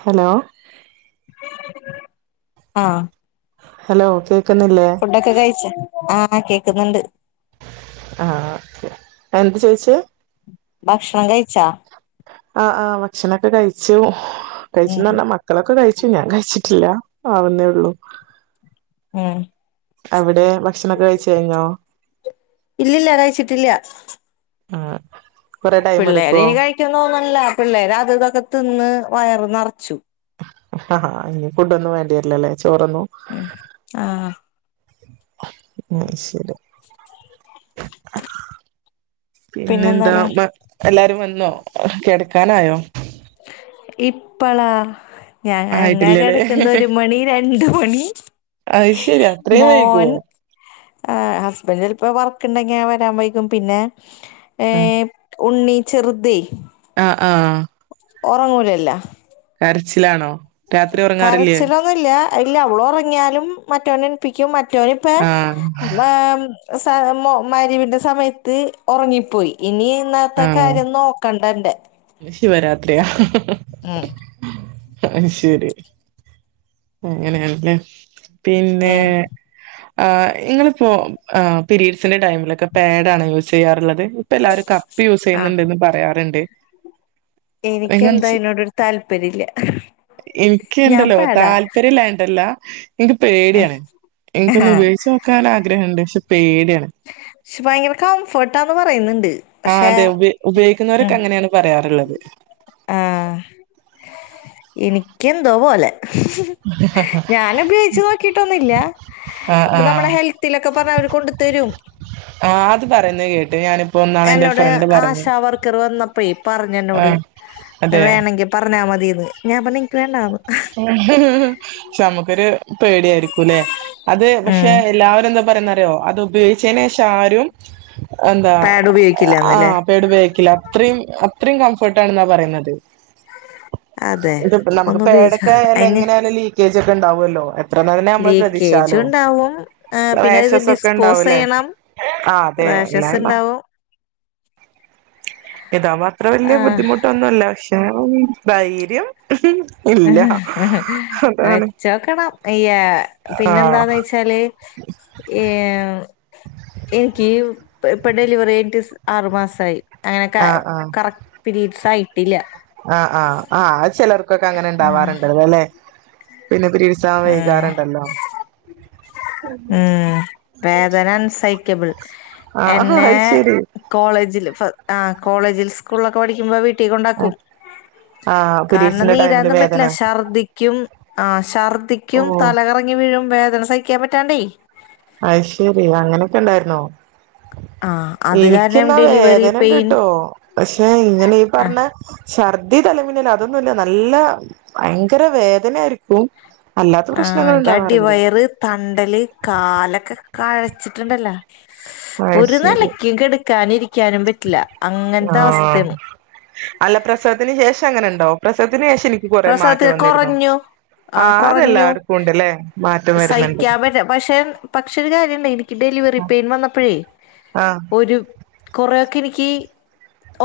Hello ആഹ് hello കേ ഫുഡൊക്കെ കഴിച്ച ആഹ് കേക്ക്ന്ന്ണ്ട് ആഹ് ക്കെ അഎന്ത ചോയ്ച്ചേ ഭക്ഷണം കഴിച്ചാ അഹ് ആഹ് ഭക്ഷണാക്കെ കഴിച്ചു കഴിച്ച്ന്നു ഉം പറഞ്ഞാ മക്കളൊക്കെ കഴിച്ചു ഞാൻ കഴിച്ചിട്ടില്ല ആവുന്നേ ഒള്ളൂ ഉം അവ്ടെ ഭക്ഷണൊക്കെ കഴിച്ച് കഴിഞ്ഞോ ഇല്ലില്ല കയ്ച്ചിട്ട്ല്ല്യ അഹ് പിള്ളേര് ഇനി കഴിക്കും തോന്ന്ണ്ല്ല പിള്ളേര് അതും ഇതൊകെ തിന്ന് വയറ് നെറച്ചു ഇഞ്ഞ് ഫുഡൊന്നും വേണ്ടിരില്ലല്ലേ? ഉം ആ മം ശരി അ പിന്നെന്താ പിന്നെന്താണ് മ എല്ലാരും വന്നോ കെട് കാനായോ ഇപ്പള ഞാൻ ഇങ്ങാ ആയിട്ടില്ലല്ലേ കെടക്കുന്നത് ഒരുമണി രണ്ടുമണി. അത് ശരി അത്രയും മോൻ വൈകുവോ ആ ഹസ്ബൻഡ് ചെല്പ്പോ വർക്ക് ഇണ്ടെങ്കിങ്ങ വരാൻ വൈകും. പിന്നെ ഏ ആഹ് ഉണ്ണി ചെറ്‌തേ അ ആ ഒറങ്ങൂലല്ല കരച്ചിലാണോ? രാത്രി ഒറങ്ങാറ്ല്ല്യേ? കരച്ചിലൊന്നുമില്ല ഇല്ല. അവളൊറങ്ങ്യാലും മറ്റൊനെണ്പ്പിക്കും മ ട്ട്യാളിപ്പോ ആഹ് [unintelligible] സ മ മയ്രിബിന്റെ സമയത്ത് ഒറങ്ങിപ്പോയി ഇനി ന്നാത്തെ ആഹ് കാര്യം നോക്കണ്ടന്റെ ശിവരാത്രിയാ ഉം അട്ശരി അങ്ങനെയാണല്ലേ? പിന്നെ ഉം ആ ഇങ്ങളിപ്പോ ആ പീരീഡ്സിന്റെ ടൈമിലൊക്കെ പാഡ് ആണോ യൂസ്യ്യാറുള്ളത്? ഇപ്പ എല്ലാരും കപ്പ് യൂസ്യ്യുന്നുണ്ട്ന്ന് പറയാറുണ്ട്. എനിക്ക് എന്തോ നിങ്ങളെന്താ ആയിനോടൊരു താല്പര്യല്യാ. ഞാൻ എനിക്കുണ്ടല്ലോ പാഡാ താല്പര്യല്ലായിട്ടല്ല എനിക്ക് പേട്യാണ്. എനിക്കൊന്ന് ഉപയോഗിച്ച് നോക്കാൻ ആഗ്രഹംണ്ട് പക്ഷേ പേട്യാണ്. പക്ഷെ ഭയങ്കര കംഫർട്ടാന്ന് പറയുന്നുണ്ട് ആ പക്ഷെ അതെ ഉപയോഗിക്കുന്നവരൊക്കെ ഉം അങ്ങനെയാണ് അത്ള്ളത് ആ എനിക്കെന്തോ പോലെ ഞാന് ഉപയോഗിച്ച് നോക്കിട്ടൊന്നൂല്യാ. ആഹ് ഇപ്പ ആഹ്. നമ്മടെ ഹെൽത്തിലൊക്കെ പറഞ്ഞ അവര് കൊണ്ട്തരും. ആഹ് അത് ഞാനും എന്നോട് ആശവർക്കറ് വന്നപ്പേ പറഞ്ഞേന്നോട് ആഹ് അതെ. വേണങ്കി പറഞ്ഞാ മതിന്ന്. ഞാ പറഞ്ഞ് ഇനിക്ക് വേണ്ടാന്ന് ക്ഷേ നമുക്കൊരു പേടിയായിരിക്കും. ക്കുലേ അത് ഉം പക്ഷേ എല്ലാവരും എന്താ പറയുന്നറിയോ അത് ഉപയോഗി ച്ചനേഷം ആരും എന്താ പാഡ് ഉപയോഗിക്കില്ലെന്നല്ലേ ആഹ് പെടുബക്കില്ല അത്രയും അത്രയും കംഫർട്ട ആാണ്െന്നാ പറയുന്നത് അതെ ഇ നമുക്ക് ഒന്ന് പേട ഉപയോഗിച്ച എങ്ങനെയാല ലീക്കേ് ക്കെണ്ടാവുമല്ലോ ലീക്കേജും ഉണ്ടാവും പിന്നെ അത് റാഷസ് ഒക്കെ ഡിസ്പോസ് ഉണ്ടാവൂലേ ചെയ്യണം ആഹ് അതെ റാഷസ് ഉണ്ടാവും ഇതാ അത്ര ആ, വല്ിയ ബുദ്ധിമുട്ടൊന്നുമല്ല പക്ഷെ ഉ ധൈര്യം ഇല്ല അതാണ് വെച്ചോക്കണം ആഹ് പിന്നെന്താന്ന് വെച്ചാല് എനിക്ക് ഇപ്പൊ ഡെലിവറി എട്ട ആറ് മാസം ആായി അങ്ങനെ ആഹ് ആഹ് കറക്ട് പീരീഡ്സ് ആയി ആഹ് ആഹ് ആഹ്ത് ചിലർക്കൊക്ക അങ്ങനെ ഉണ്ടാവാറുണ്ട് അല്ലെ പിന്നെ പിരീഡ്സ് ആവാൻ ഉ വൈകാറുണ്ടല്ലോ ഉ വേദന അൻസൈക്കബിൾ ആഹ് എന്നെ അത് ശരി കോളേജിൽ ആഹ്ളേജിൽ സ്കൂളിലൊക്കെ പഠിക്കുമ്പോ വട്ട കുട്ട കൊണ്ടാക്കും ആഹ് കാരണം പിരീഡ്സിന്റെ ടൈമില് നീരൊന്നും വേദന പറ്റില്ല ഛർദിക്കും ആ ഷാർഖ ഓ ത്തിക്കും തലകറങ്ങി വീഴും വേ സഹിക്കാൻ പറ്റാണ്ടേ അ ശരി അങ്ങനെയൊക്കെ ഇണ്ടായിുന്നോ ആ അത് കാരണം എനിക്കന്നാ ഡെലിവറി പെയിൻ വേദനണ്ട്ിട്ടോ പക്ഷെ ഇങ്ങനെ ഈ ആ പറഞ്ഞ ഛർദി തലമനേൽ അതൊന്നുമല്ല നല്ല ഭയങ്കര വേദന ആായിരിക്കും ആഹനി അടിവയറ് തണ്ടല് കാലൊക്കെ കഴച്ചിട്ടുണ്ടല്ലോ അത് ഒരു ശരി നിലക്കും കടക്ക ക്കാനിരിക്കാനും പറ്റില്ല ആ അങ്ങനത്തെ അവസ്ഥയാണ് അല്ല പ്രസവത്തിന് ശേഷം അങ്ങനെ ഉണ്ടോ പ്രസത്തിന് എനിക്ക് കൊറെ മാറ്റം പ്രസവത്തിൽ വന്നിരുന്നു കുറഞ്ഞു ആ അതെല്ലാർക്കും ഉണ്ടല്ലേ സഹിക്കാൻ പറ്റ പക്ഷെ പക്ഷ ഒരു കാര്യം ഡെലിവറി പെയിൻ വന്നപ്പോഴേ ആഹ് ഒരു കൊറ എനിക്ക്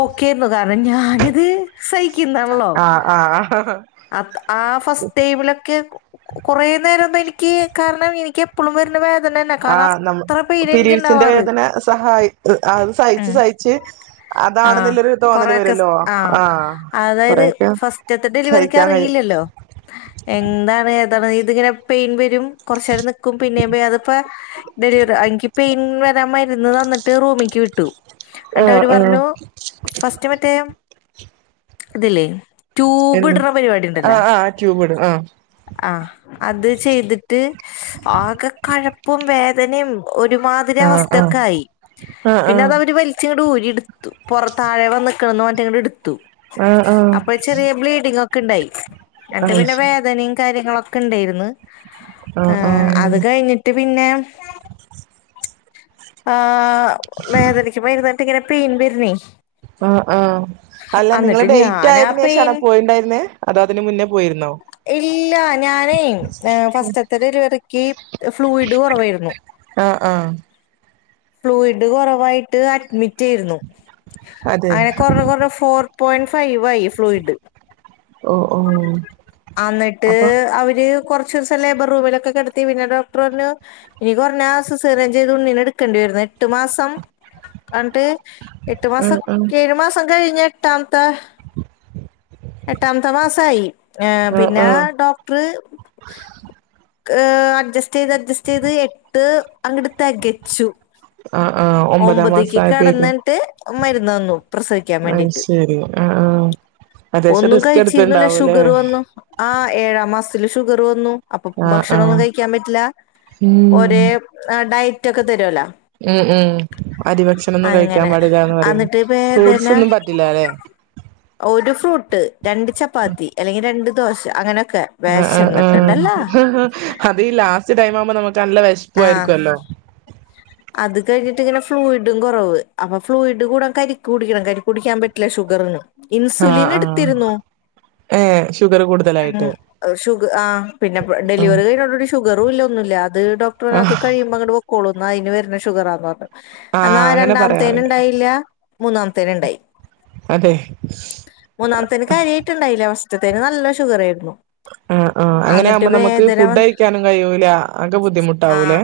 ഓക്കെന്ന് കാരണം ഞാനിത് സഹിക്കുന്നാല്ലോ ആഹ് ആഹ് ആ ഫസ്റ്റ് ടേബിലൊക്കെ കൊറേ നേരം അ എനിക്ക് കാരണം എനിക്ക് എപ്പോഴളും വാരുന്ന വേദ ആ നമ്മ പിരീഡസിന്റെ വേദന സഹായി അത് സഹിച്ച് ഉം. സഹിച്ച് ആ അതാണെന്നുള്ളരു തോന്നല് കുറെയൊക്കെ വരുല്ലോ സ്- ആ അതായത് കൊറേൊക്കെ ഫസ്റ്റത്തെ ഡെലിവറിക്ക് സഹിക്കാൻ കഴിയും ത ഇതിങ്ങനെ പെയിൻ വരും കുറച്ച നേരം നിക്കും പിന്നെയവേ അതിപ്പോ ഡെലിവറി എനിങ്കിപ്പെയിൻ വരാൻ ഇന്ന് തന്നിട്ട് റൂമിക്ക് വിട്ടു എന്നട്ട ആഹ് അവര് ആഹ് പറഞ്ഞു ഫസ്റ്റ് മറ്റേ അ അതല്ലേ എന്താ ആ ആഹ് ഡ്യുബീടും ആ ആ അത് ചെയ്തിട്ട് ന്തനിം ഒരുമാതിരി ആഹ് അവസ്ഥ ഒക്കെ ആയി ആഹ് ആഹ് പിന്നെ ആഹ് അത അവര് വലിച്ചട ഊരി എടുത്തു പുറത്താഴെ വന്നക്കണന്ന് മറ്റങ്ങ് എടുത്തു ആ ആ ഒക്കെണ്ടായി എന്റെ പിന്നെ വേദനയും കാര്യങ്ങളൊ ക്ക്ണ്ടാരുന്നു ആ ആ പിന്നെ [inaudible] ആ വേദനക്ക് മരുന്നുണ്ട് ട്ടിങ്ങനെ പെയിൻ വരുന്നെ ആ ആ അല്ല നിങ്ങള് ഡേറ്റ് ഞാനാ ആയതിനേ പെയിൻ ഷാണോ പോയിണ്ടായിരുന്നേ അതോ അതിന് മുന്നേ പോയിരുന്നോ ഇല്ല ഞാനേ ഫസ്റ്റത്തെ ഡെലിവറിക്ക് ഫ്ലൂയിഡ് കുറവായിരുന്നു ആ ആ ഫ്ലൂയിഡ് കുറവായിട്ട് അഡ്മി റ്റേരുന്നു അതെ അങ്ങനെ കൊറെ കൊറെ ഫോർ പോയിന്റ് ഫൈവ് ആയി ഫ്ലൂയിഡ് ഓ ഓ അന്നിട്ട് അപ്പൊ അവര് കൊറച്ചൂസം ലേബർ റൂമിലൊക്കെ കെടത്തി പിന്നെ ഡോക്ടർ പറഞ്ഞു ഇനി കൊറഞ്ഞാ സിസേറിയൻ ചെയ്ത് ഉണ്ണിനെ എടു കണ്ടുവരുന്ന് എട്ട് മാസം ആൻഡ്‌ എട്ട് ആ മാസം ആ ആ ഏഴ് മാസം കഴിഞ്ഞെ എട്ടാം എട്ടാമത്തെ മാസായി പിന്നെ ആ ഡോക്ടറ് ക്ക് അഡ്ജസ് ചെയ്ത് അഡ്ജസ്റ്റ് ചെയ്ത് എട്ട് അങ്ങട് തെകച്ചു ആ ആ ഒമ്പതാം മാസം ഒമ്പതേക്ക് ആയപ്പോഴേക്കും കടന്നിട്ട് മരുന്ന് തന്നു പ്രസവിക്കാൻ അത് വേണ്ടിട്ട് ശരി ആ ആ അത്യാവശ്യം ഒന്നും റിസ്ക് കഴിച്ചിരുന്നില്ല എടുത്തിണ്ടാവൂല്ലേ ഷുഗറ് വന്നു ആ ഏഴാം മാസത്തില് ഷുഗറ് വന്നു ആ ആ ഭക്ഷണൊന്നും കഴിക്കാൻ പറ്റില്ല ഉം ഒരേ ആ ഡയ റ്റൊക്കെ തരൊല്ലോ ഉം ഉം അരിഭക്ഷണം ഒന്നും കഴിക്കാൻ അങ്ങനെ പാടില്ലാന്ന് പറയുന്നു അന്നിട്ട് വേദന ഫ്രൂട്ട്സ് ഒന്നും പറ്റില്ല അല്ലെ ഒരു ഫ്രൂട്ട് രണ്ട് ചപ്പാത്തി അല്ലെങ്കിൽ രണ്ട് ദോശ അങ്ങനെ ഹാ ഹാ അത് ഈ ലാസ്റ്റ് ടൈം ആവുമ്പോ നമ ക്ക് നല്ല ആ വിശപ്പു ആയിരിക്കല്ലോ അത് കഴിഞ്ഞിട്ട് ഇങ്ങനെ ഫ്ലൂയിഡും കൊറവ് അപ്പൊ ഫ്ലൂയിഡ് കൂടാൻ കരിക്ക് കുടിക്കണം കരിക്ക് കുടിക്കാൻ പറ്റില്ല ഷുഗർന് ആ ഇൻസുലിൻ ആ എടുത്തിരുന്നു ഏ ഷുഗർ കൂടുതലായിട്ട് ഉ ഷുഗ് ആ പിന്നെ ആ ഡെലിവറി കഴിഞ്ഞോടൂടി ഷുഗറു ഇല്ല ഒന്നുല്ല അത് ഡോക്ടർ ആ അത് കഴിയുമ്പോ അങ്ങട്ട് പൊക്കോളുന്ന് ന്നയ്നു പിന്നെ ഷുഗർ ആ [unintelligible] ആ എന്നാ അങ്ങനെ പറയാറുണ്ട് രണ്ടാമത്തേന്ണ്ടായില്ല മൂന്നാമത്തേന്ണ്ടായി അതെ മൂന്നാമത്തേന് കാര്യായിട്ടിണ്ടായില്ല സ്റ്റ്ത്തെന് നല്ല ഷുഗർ ഏര്ന്നു ആ ആ അങ്ങനെ ആകുമ്പോ നമുക്ക് ഫുഡ് വന്ന് കഴിക്കാനും കഴിയൂല ആകെ ആ ബുദ്ധിമുട്ടാവു ലേ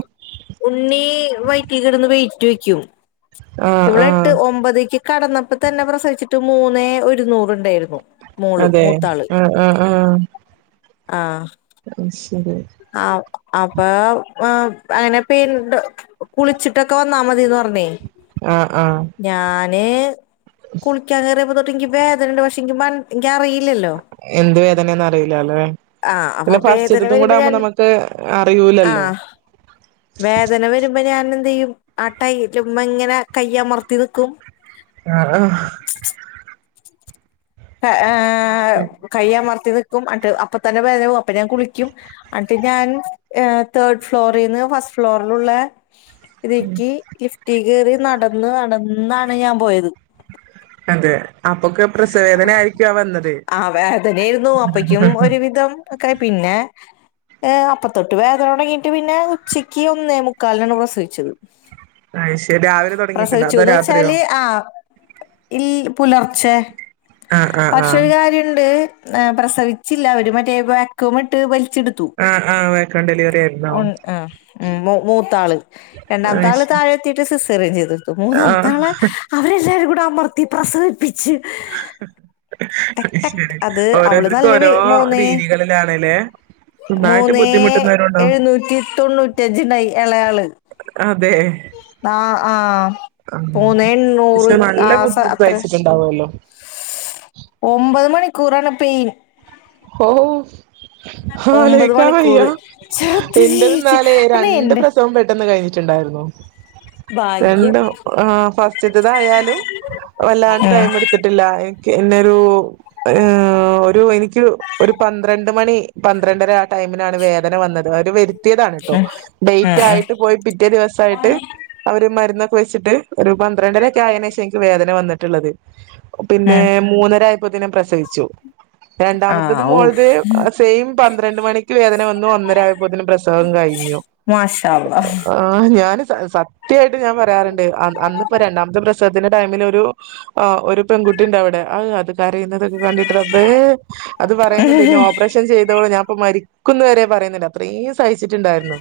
കിടന്ന്‌ വെയിറ്റു വയ്ക്കും ആ ഇവള് എട്ട് ഒമ്പതേക്ക് കടന്നപ്പോ തന്നെ പ്രസവിച്ചിട്ട് മൂന്നേ ഒരു നൂറ് ഉണ്ടായിരുന്നു അതെ ആ ആ ആ ആ [unintelligible] ആ അപ്പോ അ ങ്ങനെ [unintelligible] കുളിച്ചിട്ടൊക്കെ വന്നാ മതിന്ന് പറഞ്ഞെ ആ ആ ന് കുളിക്കാൻ കേറിയപ്പ തൊട്ട് ഇൻക്ക് വേദനണ്ട് ഷെ ഇൻക്ക് [unintelligible] എന്ത് വേദനയാന്ന് അറിയില്ല അല്ലേ ആഹ് അപ്പൊ പിന്നെ വേദന ഫസ്റ്റ്ത്തതും കൂടെ വരുമ്പോ ആവുമ്പോ ഞാൻ നമു ട്ട് അറിയൂലല്ലോ ഇപ്പ ഞാൻ എന്ത് ചെയ്യും ആ ട്ടൈ ക്മ്മ ഇങ്ങനെ കയ്യമർത്തി നിക്കും ആ ആ [unintelligible] ആ ശരി കയ്യാ മർത്തിത് [unintelligible] അപ്പ തന്നെ വേദന പോം അപ്പൊ ഞാൻ കുളിക്കും ട്ട് ഞാൻ തേർഡ് ഫ്ലോറിൽന്ന് ഫസ്റ്റ് ഫ്ലോറിലുള്ള ഇതേക്ക് ലിഫ്റ്റി കേറി നടന്ന് നടന്നാണ് ഞാൻ പോയത് അതെ അപ്പൊക്കെ പ്രസവേദന ആയിരിക്കും ആ വന്നത് ആ വേദനായിരുന്നു അപ്പക്കും ഒരുവിധം ഒക്കെ പിന്നെ ഏ അപ്പത്തൊട്ട് വേദന തുടങ്ങിട്ട് പിന്നെ ഉച്ചക്ക് ഒന്നേ മുക്കാലിനാണ് പ്രസവിച്ചത് അ ശരി രാവിലെ തുടങ്ങിട്ടുണ്ടോ അതോ പ്രസവിച്ചുന്ന് രാത്രിയോ വെച്ചാല് ആ ഇൽ പുല.. ച്ചെ.. ആ ആ ആ പക്ഷെ ഒരു കാര്യുണ്ട് അ പ്രസവിച്ചില്ല അവര് മറ്റേ വാക്വാമിട്ട് വലി.. [unintelligible] ച്ചെടുത്തു ആ ആ വെൽക്കം ഡെലിവറി ആയിരുന്നോ ഒന്ന് ഉം ഉം മൂത്താള് രണ്ടാം അയ് താള് ശരി താഴെത്തിട്ട് സിസേറിയൻ ചെയ്തെടുത്തു ആ മൂന്നാമത്താളെ അവരെല്ലാരും കൂ.. അമൃത്തി പ്രസവിപ്പി.. ച്ച് ശരി അത് അവള് ഓരോരുത്തർക്കും നല്ല ഓരോ മൂന്നേ രീതികളിലാണല്ലേ നന്നായിട്ട് മൂന്നേ ബുദ്ധിമുട്ടുന്നവരുണ്ടോ എഴുന്നൂറ്റി തൊണ്ണൂറ്റി അഞ്ച് ഉണ്ടായി. എളയാള് അതെ ആ ആ ആഹ് മൂന്ന് എണ്ണൂറ് പക്ഷെ ആ നല്ല ബുദ്ധിമുട്ട് അത്ര സഹിച്ചിട്ടുണ്ടാവുമല്ലോ [unintelligible] ഒമ്പത് മണി കുറ [unintelligible] പെയിൻ ഓഹ് ഒമ്പത് ആലോക്കാ വയ്യ മണിക്കൂറ് ചത്ത് എന്റെ ജീവിച്ച് എന്നാലേ അന്നെ രണ്ട് എന്റെ പ്രസവം പെട്ടെന്ന് കഴിഞ്ഞിട്ടുണ്ടായിരുന്നു ഭാഗ്യം രണ്ടോ ആഹ് [unintelligible] തായാലും വല്ലാണ്ട് ഉം ടൈം എടുത്തിട്ടില്ല എന്നരു [unintelligible] ഒരു എനിക്ക് ഒരു പന്ത്രണ്ട് മണി പന്ത്രണ്ടര ടൈമിനാണ് വേദന വന്ന ഒരു [unintelligible] ത്തിയതാണ് കേട്ടോ ഉം ഉം ഡേറ്റ് ഉം ആയിട്ട് പോയി പിറ്റേ ദിവസായിട്ട് അവര് മരുന്നൊ വെച്ചിട്ട് ഒരു പന്ത്രണ്ടരക്കെ ആയേന് [unintelligible] എനിക്ക് വേദന വന്നിട്ടുള്ളത് പിന്നെ ഉം മൂന്നരായപ്പോത്തനെ പ്രസവിച്ചു രണ്ടാമ ആ മോള ഊഫ് [unintelligible] പന്ത്രണ്ട് മണി വേദന വന്നു ഒന്നരായപ്പോത്തേന് പ്രസവം കഴിഞ്ഞു മാഷാ അല്ലാഹ് ആഹ് ഞാൻ സത്യായിട്ട് ഞാൻ പറയാറുണ്ട് അന്നിപ്പോ രണ്ടാമത്തെ പ്രസവത്തിന്റെ ടൈമിൽ ഒരു ആ ഒരു പെൺകുട്ടി ഉണ്ട് അവിടെ അത് കരയുന്നതൊക്കെ കണ്ടിട്ട് റബ്ബേ അത് പറയുന്നുണ്ട് ഇന്നെ ഓപ്പറേഷൻ ചെയതോ ഞാൻ പ്പൊ മരിക്കുന്നു വരെ പറയുന്നുണ്ട് അത്രയും സഹിച്ചിട്ടുണ്ടായിരുന്നു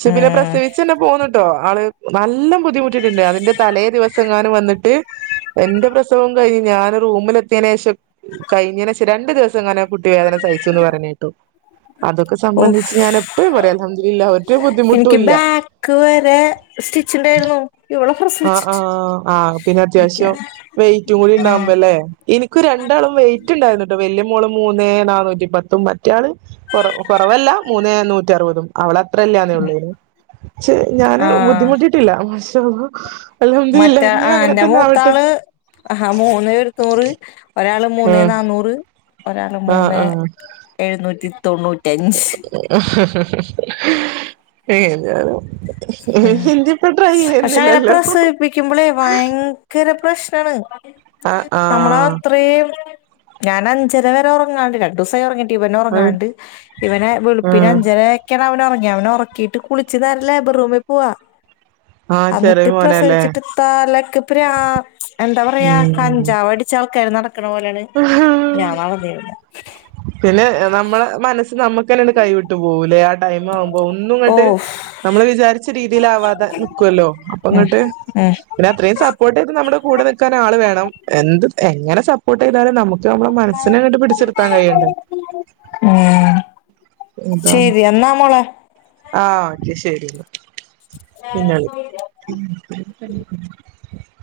ക്ഷെ പിന്നെ ഉം പ്രസവിച്ചന്നെ പോന്നിട്ടോ ആള് നല്ല ബുദ്ധിമുട്ടിട്ടുണ്ട് അതിന്റെ തലേ ദിവസം ങ്ങാനും വന്നിട്ട് എന്റെ പ്രസവം കഴിഞ്ഞ് ഞാൻ റൂമിലെത്തിയതിയേന് ശേഷം കഴിഞ്ഞേന് ശേഷം രണ്ട് ദിവസ ങ്ങനെ കുട്ടി വേദന സഹിച്ചുന്ന് പറഞ്ഞ കേട്ടു അതൊക്കെ ഊഫ് സംബന്ധിച്ച് ഞാൻ എപ്പഴും പറയും അലഹംദുലില്ല ഒരു എനിക്ക് ബുദ്ധിമുട്ടുംല്ല ബാക്ക് വരെ സ്റ്റിച്ചിണ്ടായിരുന്നു ഇവളെ ആ ആ പ്രസവിച്ചിട്ട് ആപിന്നെ ഇരിക്കാൻ അത്യാവശ്യം വെയിറ്റും കൂടി ആ ഉണ്ടാവുമ്പോല്ലേ എനക്ക് രണ്ടാളും വെയിറ്റ് ഉണ്ടായിരുന്നട്ടോ വല്യ മോള് മൂന്നേ നാനൂറ്റിപത്തും മ മറ്റേള് കൊറ കൊറവല്ല മൂന്നേ നൂറ്റി അറുപതും അവള് അത്രല്ലന്ന ഉള്ളേനു ക്ഷെ ഞാന് ബുദ്ധിമുട്ടിട്ടില്ല [unintelligible] [inaudible] മറ്റേ ആ ഇനിയും അങ്ങനെ എന്റെ തന്നെ ആവട്ടെ മൂത്താള് ആ ആ മൂന്ന് ഇരുനൂറ് ഒരാള് മൂന്നേ ആഹ് നാന്നൂറ് ഒരാള് ആഹ് മൂന്നേ എഴുന്നൂറ്റി തൊണ്ണൂ ഏ [unintelligible] ഉം ഹിന്ദിപ്പൊ ട്രൈ പക്ഷെ അങ്ങനെ ചെയ്യുന്നില്ലല്ലെ ഇപ്പൊ പ്പെണ് നമ്മള് അത്രയും ഞാന അഞ്ചര വരെ ഉറങ്ങാണ്ട് രണ്ടു ദിവസായി ഉറങ്ങിട്ട് ഇവനൊറങ്ങാണ്ട് ഇവനെ വെളുപ്പിന് ആഹ് അഞ്ചരയെക്കാണ് ഉറങ്ങി അവനെ ഉറക്കിട്ട് കുളിച്ച് നേരല്ലേ റൂമി പോവാ ആഹ് ചെറിയ അന്നിട്ട് മോനല്ലേ പ്രസവിച്ചിട്ട് തലയ്ക്ക് പ്രാ എന്താ പറയാ കഞ്ചാവ് അടിച്ച ആൾക്കാര് നട ക്കണ പോലെയാണ് ഉം [unintelligible] പിന്നെ നമ്മളെ മനസ്സ് നമക്ക് ക്കങ്ങട് കൈവിട്ട് പോവുല്ലേ ടൈം ആവുമ്പോ ഒന്നും ഓ ഇങ്ങട്ട് നമ്മള് വിചാരിച്ച രീതിയിലാവാതെ നിക്കുവല്ലോ അപ്പ ഉം ഇങ്ങട്ട് ഉം പിന്നെ അത്രയും സപ്പോർട്ട് ചെയ്ത് നമ്മുടെ കൂടെ നിക്കാൻ ആള് വേണം എന്ത് തേ എങ്ങനെ സപ്പോ പോട്ട് ചെയ്താലും നമക്ക് നമ്മടെ മനസ്സിന അങ്ങട് പിടിച്ചെടു ഉം ഇതാണ് ശരി എന്നാ മോളെ ആഹ് ശരി പിന്നെ വിളി [inaudible]